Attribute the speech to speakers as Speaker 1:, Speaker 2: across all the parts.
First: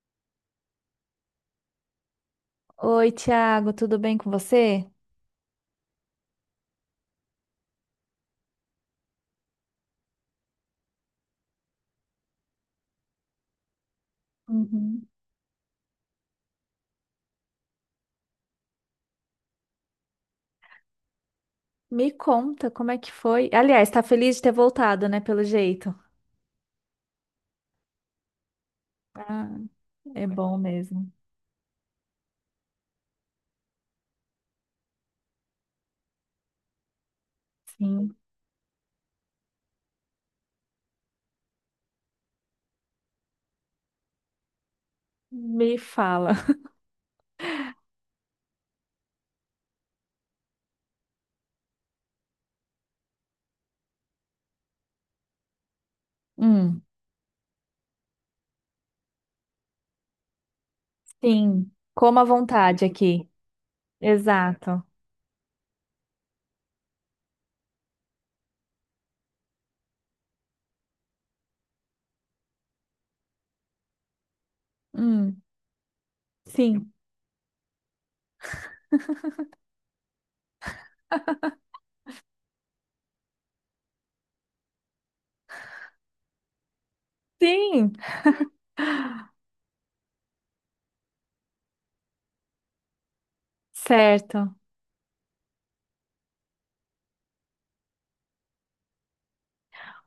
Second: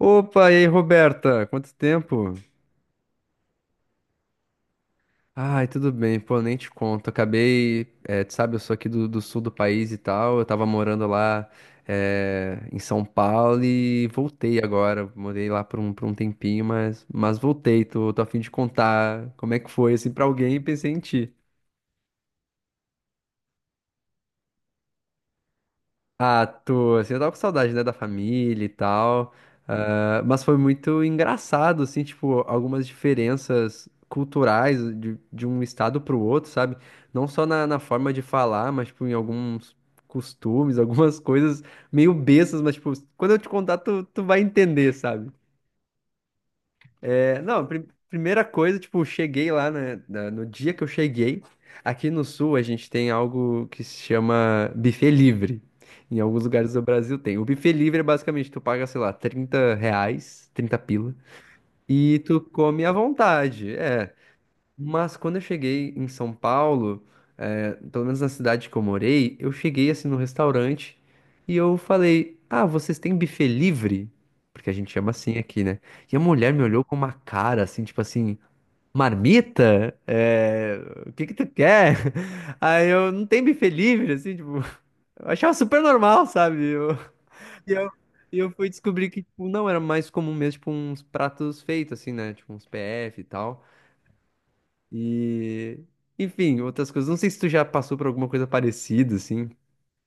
Speaker 1: Opa, e aí, Roberta? Quanto tempo?
Speaker 2: Oi, Thiago, tudo bem com você?
Speaker 1: Ai, tudo bem, pô, nem te conto. Acabei, tu sabe, eu sou aqui do sul do país e tal. Eu tava morando lá, em São Paulo e voltei
Speaker 2: Uhum.
Speaker 1: agora. Morei lá por um tempinho, mas voltei. Tô a fim de contar como é que foi, assim, pra alguém e pensei em ti.
Speaker 2: Me conta como é que foi. Aliás, tá feliz de ter voltado, né? Pelo jeito.
Speaker 1: Ah, tô, assim, eu tava com saudade, né, da família e tal,
Speaker 2: Ah,
Speaker 1: ah,
Speaker 2: É
Speaker 1: mas
Speaker 2: bom
Speaker 1: foi muito
Speaker 2: mesmo.
Speaker 1: engraçado, assim, tipo, algumas diferenças culturais de um estado pro outro, sabe? Não só na forma
Speaker 2: Sim.
Speaker 1: de falar, mas, tipo, em alguns costumes, algumas coisas meio bestas, mas, tipo, quando eu te contar, tu vai entender, sabe?
Speaker 2: Me fala.
Speaker 1: É, não, primeira coisa, tipo, cheguei lá, né, no dia que eu cheguei, aqui no Sul a gente tem algo que se chama buffet livre. Em alguns lugares do
Speaker 2: Hum,
Speaker 1: Brasil tem. O buffet livre é basicamente, tu paga, sei lá, 30 reais, 30 pila,
Speaker 2: sim.
Speaker 1: e
Speaker 2: Coma à
Speaker 1: tu
Speaker 2: vontade
Speaker 1: come à
Speaker 2: aqui.
Speaker 1: vontade. É,
Speaker 2: Exato.
Speaker 1: mas quando eu cheguei em São Paulo, pelo menos na cidade que eu morei, eu cheguei assim no restaurante e eu falei: Ah, vocês têm buffet livre? Porque a gente chama assim
Speaker 2: Hum,
Speaker 1: aqui, né? E a mulher me olhou
Speaker 2: sim.
Speaker 1: com uma cara assim, tipo assim: Marmita? O que que tu quer? Aí eu não tem buffet livre, assim, tipo, eu achava super normal, sabe? E eu,
Speaker 2: Sim,
Speaker 1: e eu fui descobrir que, tipo, não, era mais comum mesmo, tipo, uns pratos feitos, assim, né? Tipo, uns PF e tal.
Speaker 2: certo.
Speaker 1: E, enfim, outras coisas. Não sei se tu já passou por alguma coisa parecida, assim.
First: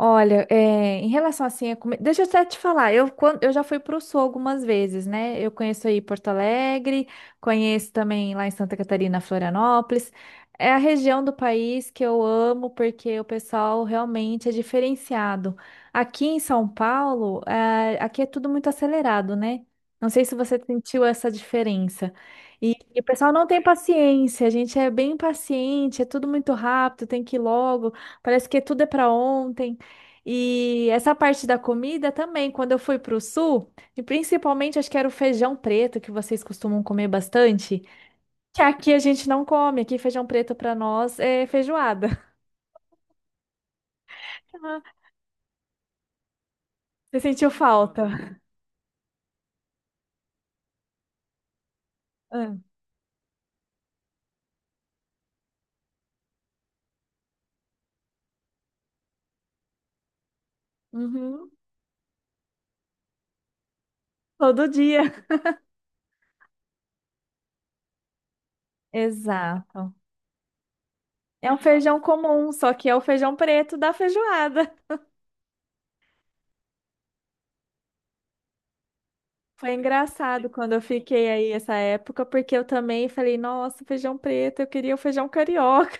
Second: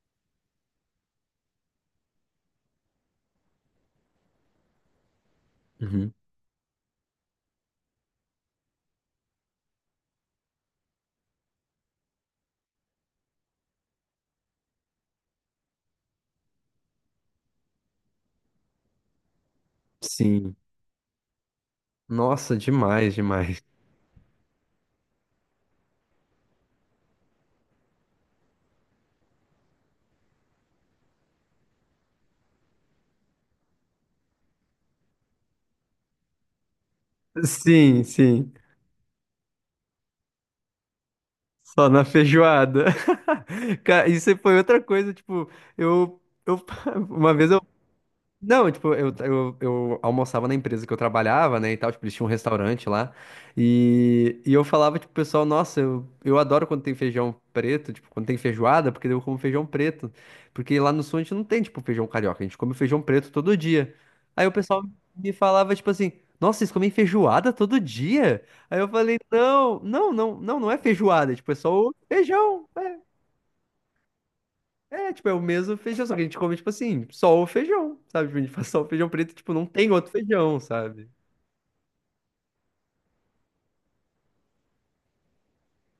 Speaker 2: Olha, é, em relação assim, deixa eu até te falar, eu já fui para o Sul algumas vezes, né? Eu conheço aí
Speaker 1: Uhum.
Speaker 2: Porto Alegre, conheço também lá em Santa Catarina, Florianópolis. É a região do país que eu amo porque o pessoal realmente é diferenciado. Aqui em São Paulo, é, aqui é tudo muito acelerado, né? Não sei se
Speaker 1: Sim.
Speaker 2: você sentiu essa diferença.
Speaker 1: Nossa,
Speaker 2: E o
Speaker 1: demais,
Speaker 2: pessoal não
Speaker 1: demais.
Speaker 2: tem paciência, a gente é bem impaciente, é tudo muito rápido, tem que ir logo, parece que tudo é para ontem. E essa parte da comida também, quando eu fui para o sul, e principalmente acho que era o feijão preto que vocês costumam comer bastante,
Speaker 1: Sim, sim.
Speaker 2: que aqui a gente não come, aqui feijão preto para nós é
Speaker 1: Só na
Speaker 2: feijoada.
Speaker 1: feijoada. Cara, isso foi outra
Speaker 2: Ah,
Speaker 1: coisa, tipo, eu, eu
Speaker 2: Você
Speaker 1: uma vez.
Speaker 2: sentiu falta?
Speaker 1: Não, tipo, eu almoçava na empresa que eu trabalhava, né, e tal, tipo, eles tinham um
Speaker 2: Ah,
Speaker 1: restaurante lá, e eu falava, tipo, pro pessoal, nossa, eu adoro quando tem feijão preto, tipo, quando tem feijoada, porque daí eu como feijão preto, porque lá no sul a gente não
Speaker 2: uhum,
Speaker 1: tem, tipo, feijão carioca, a gente come feijão preto todo dia. Aí o
Speaker 2: Todo
Speaker 1: pessoal
Speaker 2: dia.
Speaker 1: me falava, tipo assim, nossa, vocês comem feijoada todo dia? Aí eu falei, não,
Speaker 2: Exato.
Speaker 1: não, não, não, não é feijoada, tipo,
Speaker 2: É
Speaker 1: é
Speaker 2: um
Speaker 1: só o
Speaker 2: feijão comum,
Speaker 1: feijão,
Speaker 2: só que é o
Speaker 1: é."
Speaker 2: feijão preto da feijoada.
Speaker 1: É, tipo, é o mesmo feijão, só que a gente come, tipo assim, só o feijão, sabe? Tipo, a gente faz só o feijão preto, tipo, não
Speaker 2: Foi
Speaker 1: tem outro
Speaker 2: engraçado
Speaker 1: feijão,
Speaker 2: quando eu
Speaker 1: sabe?
Speaker 2: fiquei aí essa época, porque eu também falei, nossa, feijão preto, eu queria o feijão carioca.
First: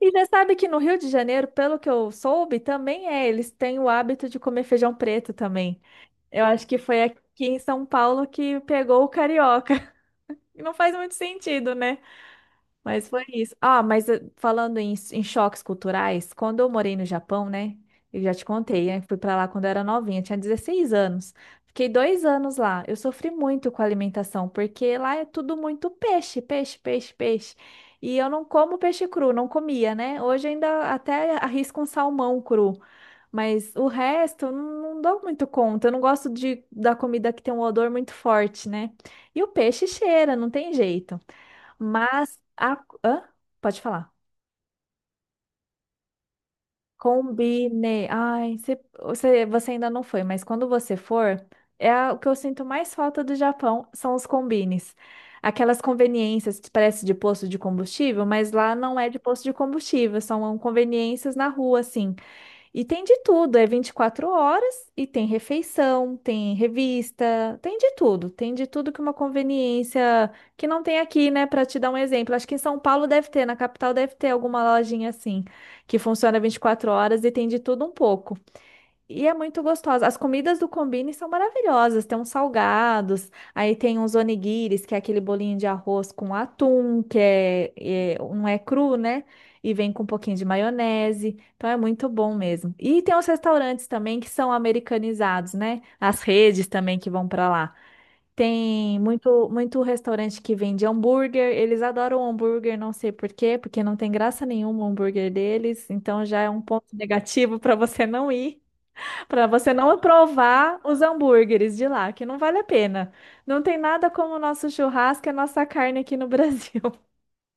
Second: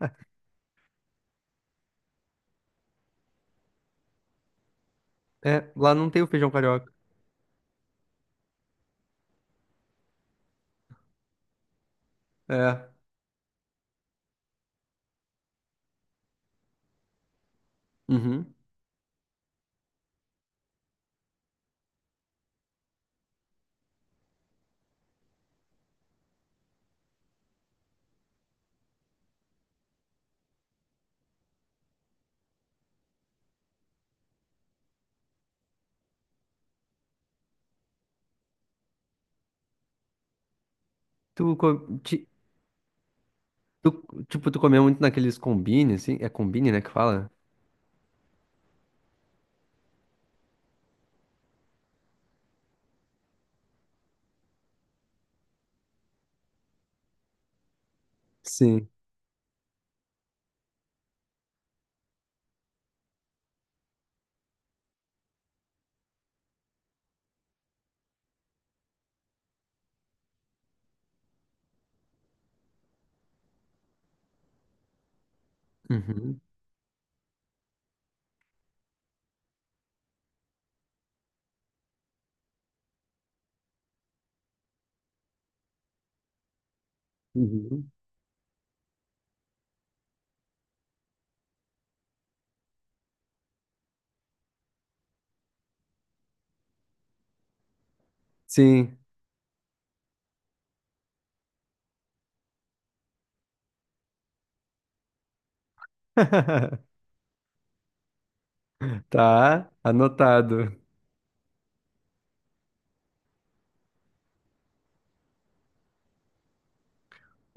Speaker 2: E já sabe que no Rio de Janeiro, pelo que eu soube, também é, eles têm o hábito de comer feijão preto
Speaker 1: É,
Speaker 2: também.
Speaker 1: lá não tem o
Speaker 2: Eu
Speaker 1: feijão
Speaker 2: acho que
Speaker 1: carioca.
Speaker 2: foi aqui em São Paulo que pegou o carioca. E não faz muito sentido, né?
Speaker 1: É.
Speaker 2: Mas foi isso. Falando em choques culturais, quando eu morei no Japão, né? Eu já te
Speaker 1: Uhum.
Speaker 2: contei, né? Fui pra lá quando eu era novinha, tinha 16 anos. Fiquei 2 anos lá. Eu sofri muito com a alimentação, porque lá é tudo muito peixe, peixe, peixe, peixe. E eu não como peixe cru, não comia, né? Hoje ainda até arrisco um salmão cru, mas o resto eu não dou muito conta. Eu não gosto de, da comida que tem um odor muito forte, né? E o peixe cheira, não tem jeito.
Speaker 1: Tu, co- ti-
Speaker 2: Mas a... Hã? Pode
Speaker 1: tu-
Speaker 2: falar.
Speaker 1: Tipo, tu comeu muito naqueles combine, assim? É combine, né, que fala?
Speaker 2: Combinei. Você, você ainda não foi, mas quando você for, o que eu sinto mais falta do Japão são os combines. Aquelas conveniências que parece de posto de combustível, mas lá
Speaker 1: Sim.
Speaker 2: não é de posto de combustível, são conveniências na rua, assim. E tem de tudo, é 24 horas e tem refeição, tem revista, tem de tudo que uma conveniência que não tem aqui, né? Para te dar um exemplo, acho que em São Paulo deve ter, na capital deve ter alguma lojinha assim, que
Speaker 1: Uhum.
Speaker 2: funciona 24 horas e tem de tudo um pouco. E é muito gostosa. As comidas do Combini são maravilhosas. Tem uns salgados, aí tem uns onigiris, que é aquele bolinho de arroz com atum, que é,
Speaker 1: Uhum.
Speaker 2: é- não é cru, né? E vem com um pouquinho de maionese. Então é muito bom mesmo. E tem os restaurantes também que são americanizados, né? As redes também que vão para lá.
Speaker 1: Sim.
Speaker 2: Tem muito restaurante que vende hambúrguer. Eles adoram hambúrguer, não sei por quê, porque não tem graça nenhuma o hambúrguer deles. Então já é um ponto negativo para você não ir. Para
Speaker 1: Tá,
Speaker 2: você não
Speaker 1: anotado.
Speaker 2: provar os hambúrgueres de lá, que não vale a pena. Não tem nada como o nosso churrasco e a nossa carne aqui no Brasil.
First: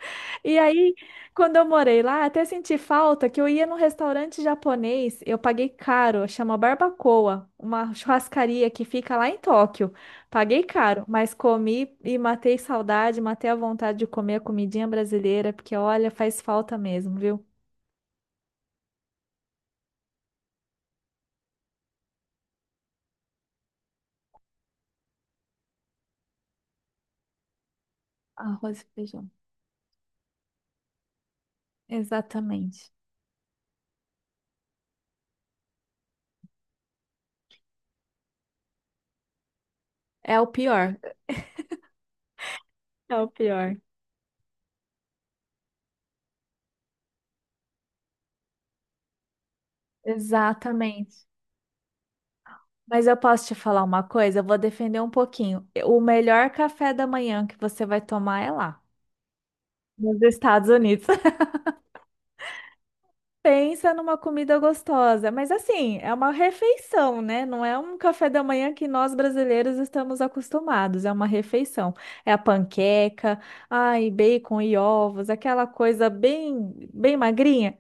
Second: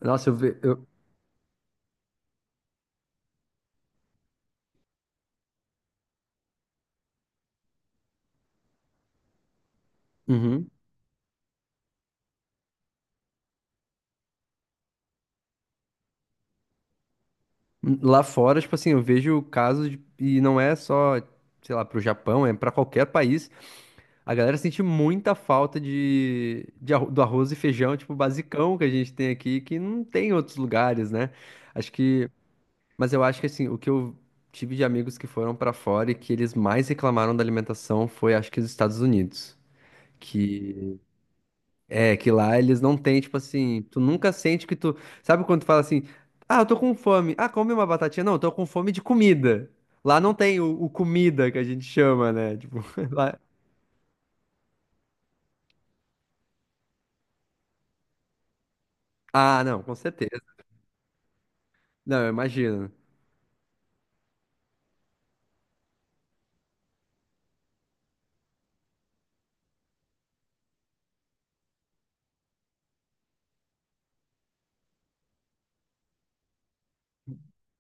Speaker 1: Nossa, eu
Speaker 2: E
Speaker 1: vejo. Eu...
Speaker 2: aí, quando eu morei lá, até senti falta que eu ia num restaurante japonês, eu paguei caro, chama Barbacoa, uma churrascaria que fica lá em Tóquio. Paguei
Speaker 1: Uhum.
Speaker 2: caro, mas comi e matei saudade, matei a vontade de comer a comidinha brasileira, porque olha, faz falta mesmo, viu?
Speaker 1: Lá fora, tipo assim, eu vejo casos de... E não é só, sei lá, pro Japão, é pra qualquer país. A galera sente muita falta de, do arroz e feijão, tipo, basicão
Speaker 2: Arroz
Speaker 1: que
Speaker 2: e
Speaker 1: a gente
Speaker 2: feijão.
Speaker 1: tem aqui, que não tem em outros lugares, né? Acho que.
Speaker 2: Exatamente.
Speaker 1: Mas eu acho que, assim, o que eu tive de amigos que foram pra fora e que eles mais reclamaram da alimentação foi, acho que, os Estados Unidos.
Speaker 2: É o pior.
Speaker 1: Que. É, que lá eles não
Speaker 2: É
Speaker 1: têm,
Speaker 2: o
Speaker 1: tipo
Speaker 2: pior.
Speaker 1: assim. Tu nunca sente que tu. Sabe quando tu fala assim. Ah, eu tô com fome. Ah, come uma batatinha. Não, eu tô com fome de comida. Lá não tem o
Speaker 2: Exatamente.
Speaker 1: comida que a gente chama, né? Tipo,
Speaker 2: Mas eu
Speaker 1: lá.
Speaker 2: posso te falar uma coisa? Eu vou defender um pouquinho. O melhor café da manhã que você vai tomar é lá,
Speaker 1: Ah, não, com
Speaker 2: nos
Speaker 1: certeza.
Speaker 2: Estados Unidos.
Speaker 1: Não, eu imagino.
Speaker 2: Pensa numa comida gostosa, mas assim, é uma refeição, né? Não é um café da manhã que nós brasileiros estamos acostumados, é uma refeição. É a panqueca, ai, bacon e ovos, aquela coisa bem magrinha.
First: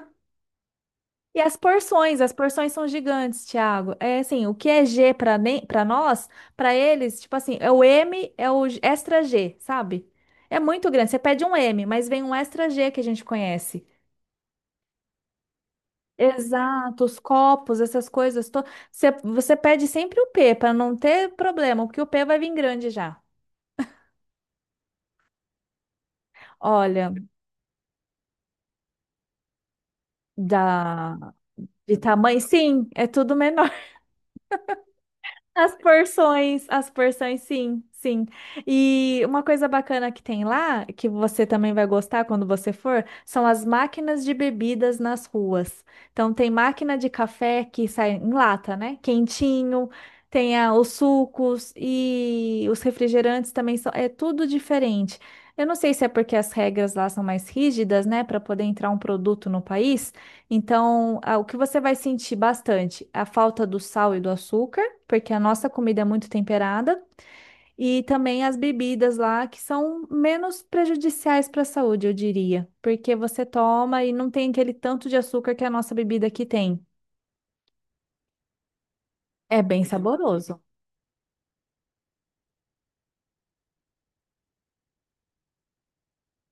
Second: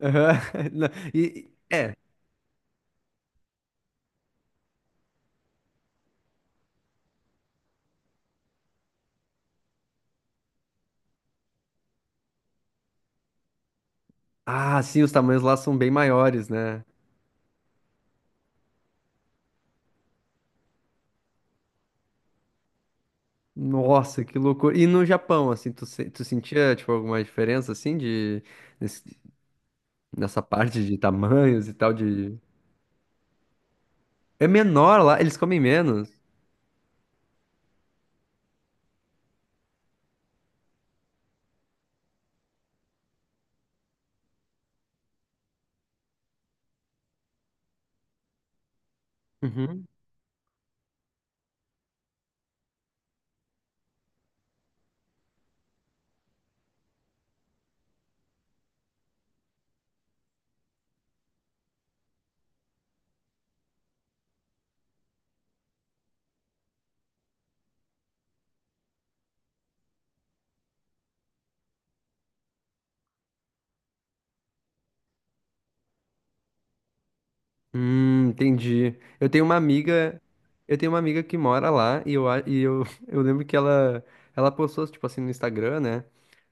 Speaker 1: Aham. Não,
Speaker 2: E
Speaker 1: É.
Speaker 2: as porções são gigantes, Thiago. É assim, o que é G para nem para nós, para eles, tipo assim, é o M, é o extra G, sabe? É muito grande. Você pede um M, mas vem um extra G que a gente conhece.
Speaker 1: Ah, sim, os tamanhos lá são bem maiores, né?
Speaker 2: Exato, os copos, essas coisas. Você pede sempre o P para não ter problema, porque o P vai vir grande já.
Speaker 1: Nossa, que loucura. E no Japão, assim, tu, se- tu sentia, tipo,
Speaker 2: Olha,
Speaker 1: alguma diferença, assim, de... nesse- nessa parte de
Speaker 2: da
Speaker 1: tamanhos e tal,
Speaker 2: de
Speaker 1: de...
Speaker 2: tamanho, sim, é tudo menor.
Speaker 1: É menor lá, eles comem menos.
Speaker 2: As porções, sim. E uma coisa bacana que tem lá, que você também vai gostar quando você for, são as máquinas de bebidas nas ruas. Então tem máquina de café que sai em lata, né?
Speaker 1: Uhum.
Speaker 2: Quentinho, os sucos e os refrigerantes também são, é tudo diferente. Eu não sei se é porque as regras lá são mais rígidas, né, para poder entrar um produto no país. Então, ah, o que você vai sentir bastante? A falta do sal e do açúcar porque a nossa comida é muito temperada, e também as bebidas lá que são menos prejudiciais para a saúde, eu diria, porque você toma e não tem aquele tanto de açúcar que a nossa bebida aqui tem.
Speaker 1: Entendi. Eu tenho uma
Speaker 2: É bem
Speaker 1: amiga,
Speaker 2: saboroso.
Speaker 1: eu tenho uma amiga que mora lá e eu, eu lembro que ela postou, tipo assim, no Instagram, né?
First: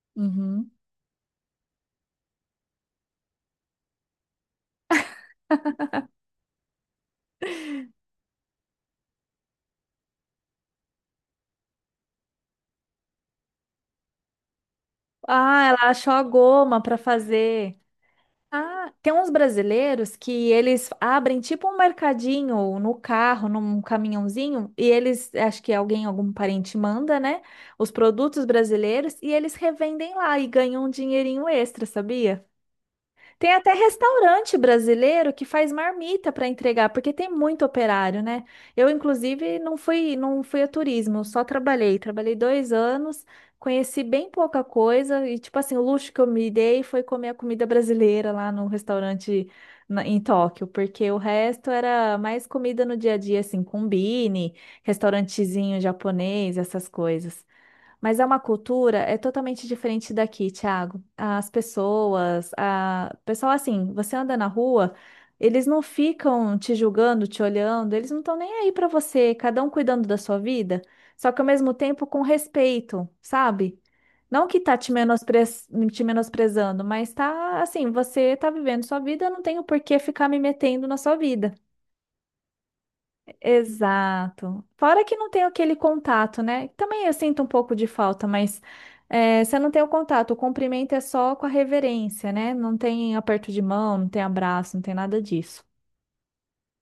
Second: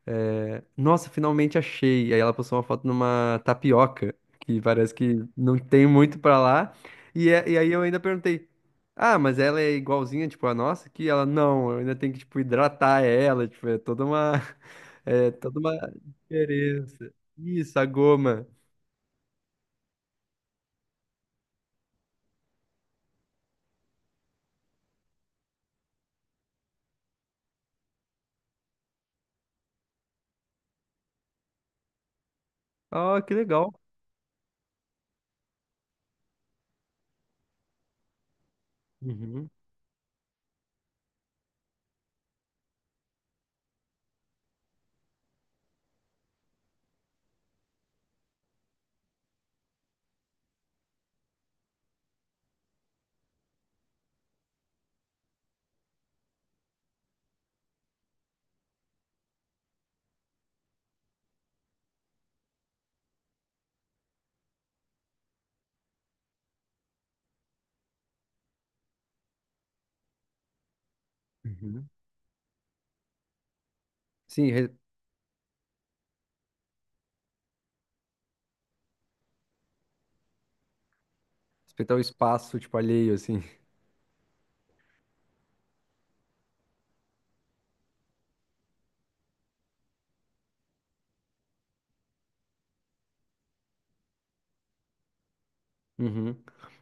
Speaker 1: É,
Speaker 2: Uhum.
Speaker 1: nossa, finalmente achei. Aí ela postou uma foto numa tapioca, que parece que não tem muito pra lá. E aí eu ainda perguntei: Ah, mas ela é igualzinha, tipo, a nossa? Que ela, não, eu ainda tenho que, tipo, hidratar ela, tipo, é toda uma, é toda
Speaker 2: Ah,
Speaker 1: uma
Speaker 2: ela achou a goma para
Speaker 1: diferença. Isso,
Speaker 2: fazer.
Speaker 1: a goma.
Speaker 2: Ah, tem uns brasileiros que eles abrem tipo um mercadinho no carro, num caminhãozinho, e eles, acho que alguém, algum parente manda, né? Os produtos brasileiros e eles revendem lá e ganham um dinheirinho extra, sabia?
Speaker 1: Ah, que
Speaker 2: Tem
Speaker 1: legal.
Speaker 2: até restaurante brasileiro que faz marmita para entregar, porque tem muito operário, né? Eu,
Speaker 1: Uhum,
Speaker 2: inclusive, não fui a turismo, só trabalhei. Trabalhei 2 anos, conheci bem pouca coisa, e, tipo assim, o luxo que eu me dei foi comer a comida brasileira lá no restaurante em Tóquio, porque o resto era mais comida no dia a dia, assim, combine, restaurantezinho japonês, essas coisas. Mas é uma cultura, é totalmente diferente daqui, Thiago. Pessoal, assim, você anda na rua, eles não ficam te julgando, te olhando, eles não estão nem aí pra você, cada um cuidando da sua vida, só que ao mesmo
Speaker 1: uhum.
Speaker 2: tempo com respeito, sabe? Não
Speaker 1: Sim,
Speaker 2: que
Speaker 1: re-
Speaker 2: tá te menospre... te menosprezando, mas tá assim, você tá vivendo sua vida, eu não tenho por que ficar me metendo na sua vida.
Speaker 1: respeitar o espaço, tipo, alheio, assim.
Speaker 2: Exato. Fora que não tem aquele contato, né? Também eu sinto um pouco de falta, mas é, você não tem o contato. O cumprimento é só com a reverência, né? Não tem aperto de mão, não tem abraço, não tem nada disso.
Speaker 1: Uhum.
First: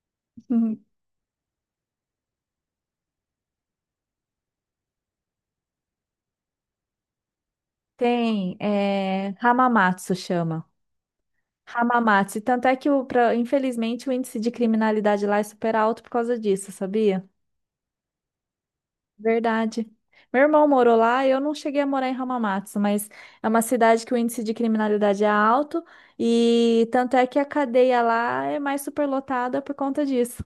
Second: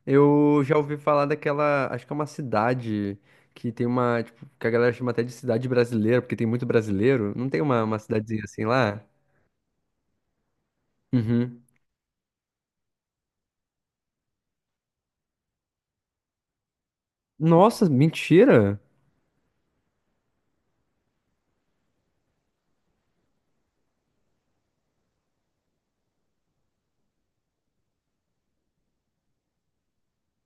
Speaker 1: Eu já
Speaker 2: Uhum.
Speaker 1: ouvi falar daquela, acho que é uma cidade que tem uma, tipo, que a galera chama até de cidade brasileira, porque tem muito brasileiro. Não tem uma cidadezinha
Speaker 2: Tem,
Speaker 1: assim lá?
Speaker 2: é, Hamamatsu chama.
Speaker 1: Uhum.
Speaker 2: Hamamatsu. E Tanto é que, o, pra- infelizmente, o índice de criminalidade lá é super alto por causa disso, sabia?
Speaker 1: Nossa, mentira!
Speaker 2: Verdade. Meu irmão morou lá, eu não cheguei a morar em Hamamatsu, mas é uma cidade que o índice de criminalidade é alto e tanto é que a cadeia lá é mais superlotada por conta disso.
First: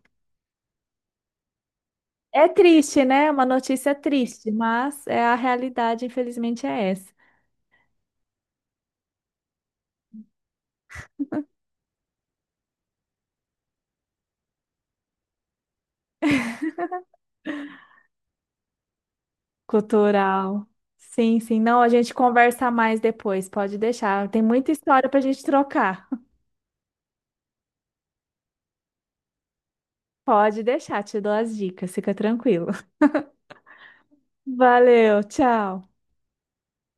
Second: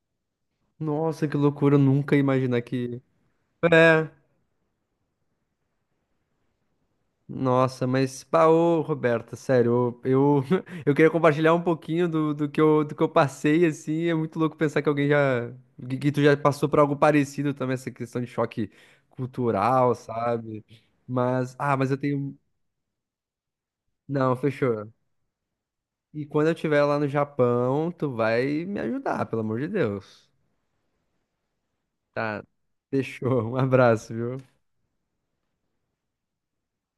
Speaker 1: Nossa, que loucura, eu nunca ia
Speaker 2: É
Speaker 1: imaginar que.
Speaker 2: triste, né? Uma notícia
Speaker 1: É.
Speaker 2: triste, mas é a realidade, infelizmente, é essa.
Speaker 1: Nossa, mas, pá, ô, Roberta, sério, eu, eu queria compartilhar um pouquinho do que eu passei, assim, é muito louco pensar que alguém já, que tu já passou por algo parecido também, essa questão de choque cultural, sabe?
Speaker 2: Cultural. Sim,
Speaker 1: Mas,
Speaker 2: sim.
Speaker 1: ah,
Speaker 2: Não, a
Speaker 1: mas eu
Speaker 2: gente
Speaker 1: tenho,
Speaker 2: conversa mais depois, pode deixar.
Speaker 1: não,
Speaker 2: Tem muita
Speaker 1: fechou.
Speaker 2: história pra gente trocar.
Speaker 1: E quando eu estiver lá no Japão, tu vai me ajudar, pelo amor de Deus.
Speaker 2: Pode deixar, te dou as dicas, fica
Speaker 1: Tá,
Speaker 2: tranquilo.
Speaker 1: fechou, um abraço, viu?
Speaker 2: Valeu, tchau.